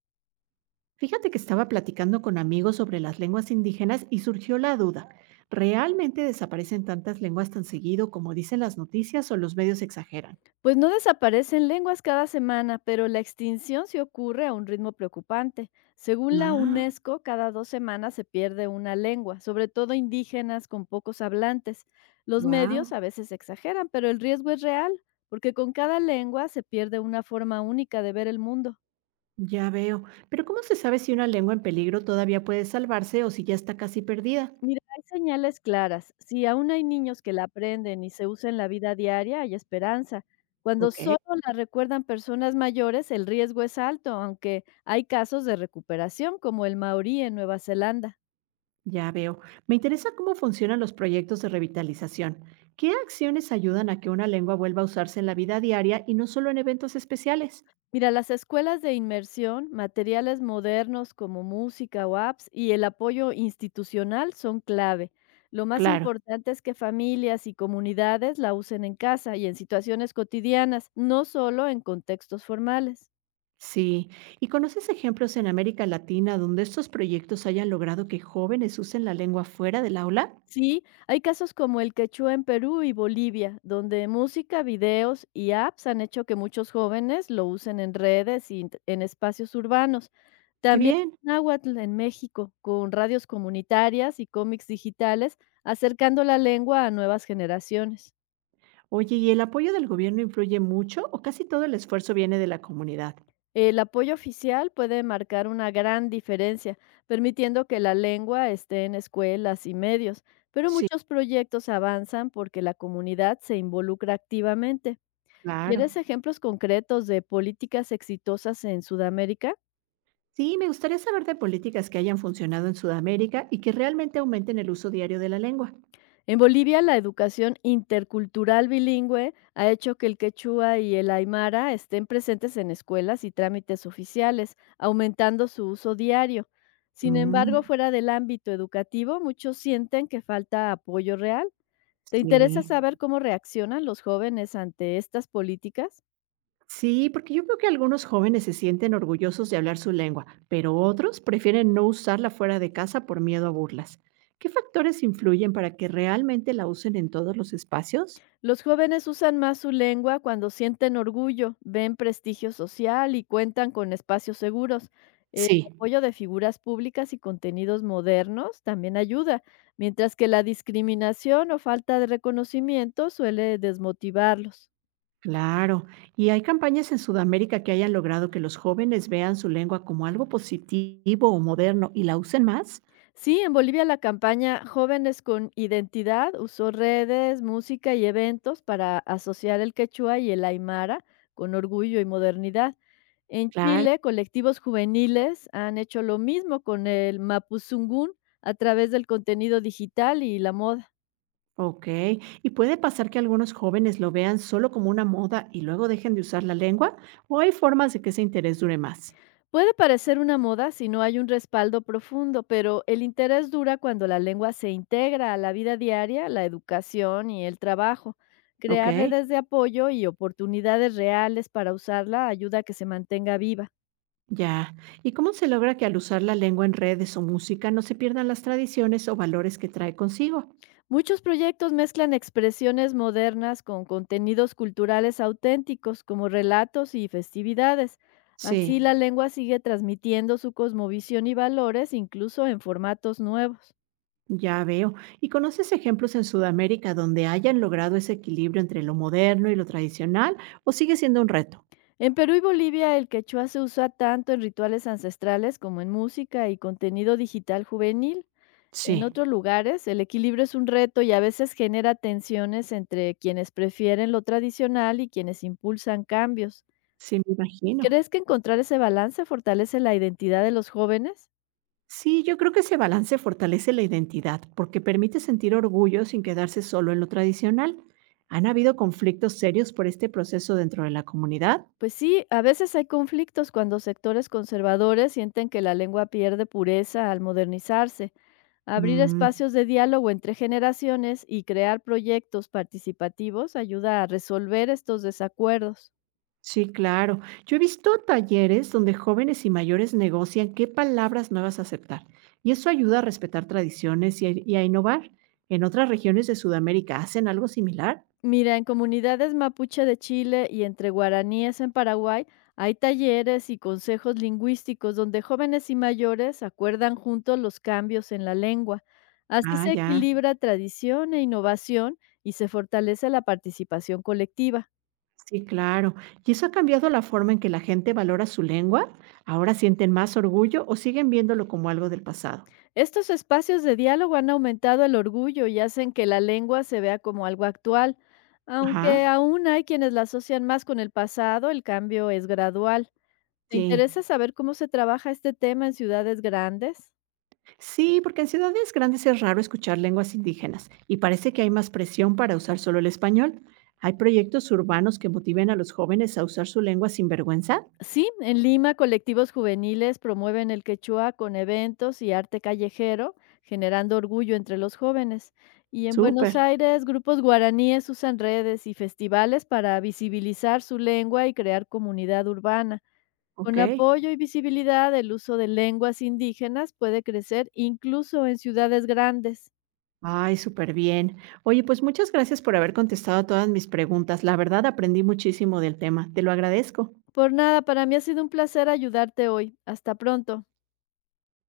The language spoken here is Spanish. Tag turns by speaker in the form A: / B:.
A: Fíjate que estaba platicando con amigos sobre las lenguas indígenas y surgió la duda. ¿Realmente desaparecen tantas lenguas tan seguido como dicen las noticias o los medios exageran?
B: Pues no desaparecen lenguas cada semana, pero la extinción sí ocurre a un ritmo preocupante. Según la
A: Ah,
B: UNESCO, cada dos semanas se pierde una lengua, sobre todo indígenas con pocos hablantes. Los medios
A: wow.
B: a veces exageran, pero el riesgo es real, porque con cada lengua se pierde una forma única de ver el mundo.
A: Ya veo. Pero ¿cómo se sabe si una lengua en peligro todavía puede salvarse o si ya está casi perdida?
B: Mira, hay señales claras. Si aún hay niños que la aprenden y se usa en la vida diaria, hay esperanza. Cuando
A: Ok.
B: solo la recuerdan personas mayores, el riesgo es alto, aunque hay casos de recuperación, como el maorí en Nueva Zelanda.
A: Ya veo. Me interesa cómo funcionan los proyectos de revitalización. ¿Qué acciones ayudan a que una lengua vuelva a usarse en la vida diaria y no solo en eventos especiales?
B: Mira, las escuelas de inmersión, materiales modernos como música o apps y el apoyo institucional son clave. Lo más
A: Claro.
B: importante es que familias y comunidades la usen en casa y en situaciones cotidianas, no solo en contextos formales.
A: Sí, ¿y conoces ejemplos en América Latina donde estos proyectos hayan logrado que jóvenes usen la lengua fuera del aula?
B: Sí, hay casos como el quechua en Perú y Bolivia, donde música, videos y apps han hecho que muchos jóvenes lo usen en redes y en espacios urbanos.
A: ¡Qué
B: También
A: bien!
B: náhuatl en México, con radios comunitarias y cómics digitales, acercando la lengua a nuevas generaciones.
A: Oye, ¿y el apoyo del gobierno influye mucho o casi todo el esfuerzo viene de la comunidad?
B: El apoyo oficial puede marcar una gran diferencia, permitiendo que la lengua esté en escuelas y medios, pero
A: Sí,
B: muchos proyectos avanzan porque la comunidad se involucra activamente.
A: claro.
B: ¿Quieres ejemplos concretos de políticas exitosas en Sudamérica?
A: Sí, me gustaría saber de políticas que hayan funcionado en Sudamérica y que realmente aumenten el uso diario de la lengua.
B: En Bolivia, la educación intercultural bilingüe ha hecho que el quechua y el aymara estén presentes en escuelas y trámites oficiales, aumentando su uso diario. Sin
A: Mm,
B: embargo, fuera del ámbito educativo, muchos sienten que falta apoyo real. ¿Te interesa
A: sí.
B: saber cómo reaccionan los jóvenes ante estas políticas?
A: Sí, porque yo creo que algunos jóvenes se sienten orgullosos de hablar su lengua, pero otros prefieren no usarla fuera de casa por miedo a burlas. ¿Qué factores influyen para que realmente la usen en todos los espacios?
B: Los jóvenes usan más su lengua cuando sienten orgullo, ven prestigio social y cuentan con espacios seguros. El
A: Sí,
B: apoyo de figuras públicas y contenidos modernos también ayuda, mientras que la discriminación o falta de reconocimiento suele desmotivarlos.
A: claro, y hay campañas en Sudamérica que hayan logrado que los jóvenes vean su lengua como algo positivo o moderno y la usen más.
B: Sí, en Bolivia la campaña Jóvenes con Identidad usó redes, música y eventos para asociar el quechua y el aymara con orgullo y modernidad. En
A: Claro,
B: Chile, colectivos juveniles han hecho lo mismo con el mapuzungún a través del contenido digital y la moda.
A: ok. ¿Y puede pasar que algunos jóvenes lo vean solo como una moda y luego dejen de usar la lengua? ¿O hay formas de que ese interés dure más?
B: Puede parecer una moda si no hay un respaldo profundo, pero el interés dura cuando la lengua se integra a la vida diaria, la educación y el trabajo. Crear
A: Ok.
B: redes de apoyo y oportunidades reales para usarla ayuda a que se mantenga viva.
A: Ya. ¿Y cómo se logra que al usar la lengua en redes o música no se pierdan las tradiciones o valores que trae consigo?
B: Muchos proyectos mezclan expresiones modernas con contenidos culturales auténticos, como relatos y festividades. Así
A: Sí,
B: la lengua sigue transmitiendo su cosmovisión y valores incluso en formatos nuevos.
A: ya veo. ¿Y conoces ejemplos en Sudamérica donde hayan logrado ese equilibrio entre lo moderno y lo tradicional o sigue siendo un reto?
B: En Perú y Bolivia, el quechua se usa tanto en rituales ancestrales como en música y contenido digital juvenil. En
A: Sí,
B: otros lugares, el equilibrio es un reto y a veces genera tensiones entre quienes prefieren lo tradicional y quienes impulsan cambios.
A: sí, me imagino.
B: ¿Crees que encontrar ese balance fortalece la identidad de los jóvenes?
A: Sí, yo creo que ese balance fortalece la identidad porque permite sentir orgullo sin quedarse solo en lo tradicional. ¿Han habido conflictos serios por este proceso dentro de la comunidad?
B: Pues sí, a veces hay conflictos cuando sectores conservadores sienten que la lengua pierde pureza al modernizarse. Abrir espacios de diálogo entre generaciones y crear proyectos participativos ayuda a resolver estos desacuerdos.
A: Sí, claro. Yo he visto talleres donde jóvenes y mayores negocian qué palabras nuevas aceptar, y eso ayuda a respetar tradiciones y a innovar. ¿En otras regiones de Sudamérica hacen algo similar?
B: Mira, en comunidades mapuche de Chile y entre guaraníes en Paraguay hay talleres y consejos lingüísticos donde jóvenes y mayores acuerdan juntos los cambios en la lengua. Así
A: Ah,
B: se
A: ya.
B: equilibra tradición e innovación y se fortalece la participación colectiva.
A: Sí, claro. ¿Y eso ha cambiado la forma en que la gente valora su lengua? ¿Ahora sienten más orgullo o siguen viéndolo como algo del pasado?
B: Estos espacios de diálogo han aumentado el orgullo y hacen que la lengua se vea como algo actual.
A: Ajá,
B: Aunque aún hay quienes la asocian más con el pasado, el cambio es gradual. ¿Te
A: sí.
B: interesa saber cómo se trabaja este tema en ciudades grandes?
A: Sí, porque en ciudades grandes es raro escuchar lenguas indígenas y parece que hay más presión para usar solo el español. ¿Hay proyectos urbanos que motiven a los jóvenes a usar su lengua sin vergüenza?
B: Sí, en Lima colectivos juveniles promueven el quechua con eventos y arte callejero, generando orgullo entre los jóvenes. Y en
A: Súper,
B: Buenos Aires, grupos guaraníes usan redes y festivales para visibilizar su lengua y crear comunidad urbana.
A: ok.
B: Con apoyo y visibilidad, el uso de lenguas indígenas puede crecer incluso en ciudades grandes.
A: Ay, súper bien. Oye, pues muchas gracias por haber contestado todas mis preguntas. La verdad aprendí muchísimo del tema. Te lo agradezco.
B: Por nada, para mí ha sido un placer ayudarte hoy. Hasta pronto.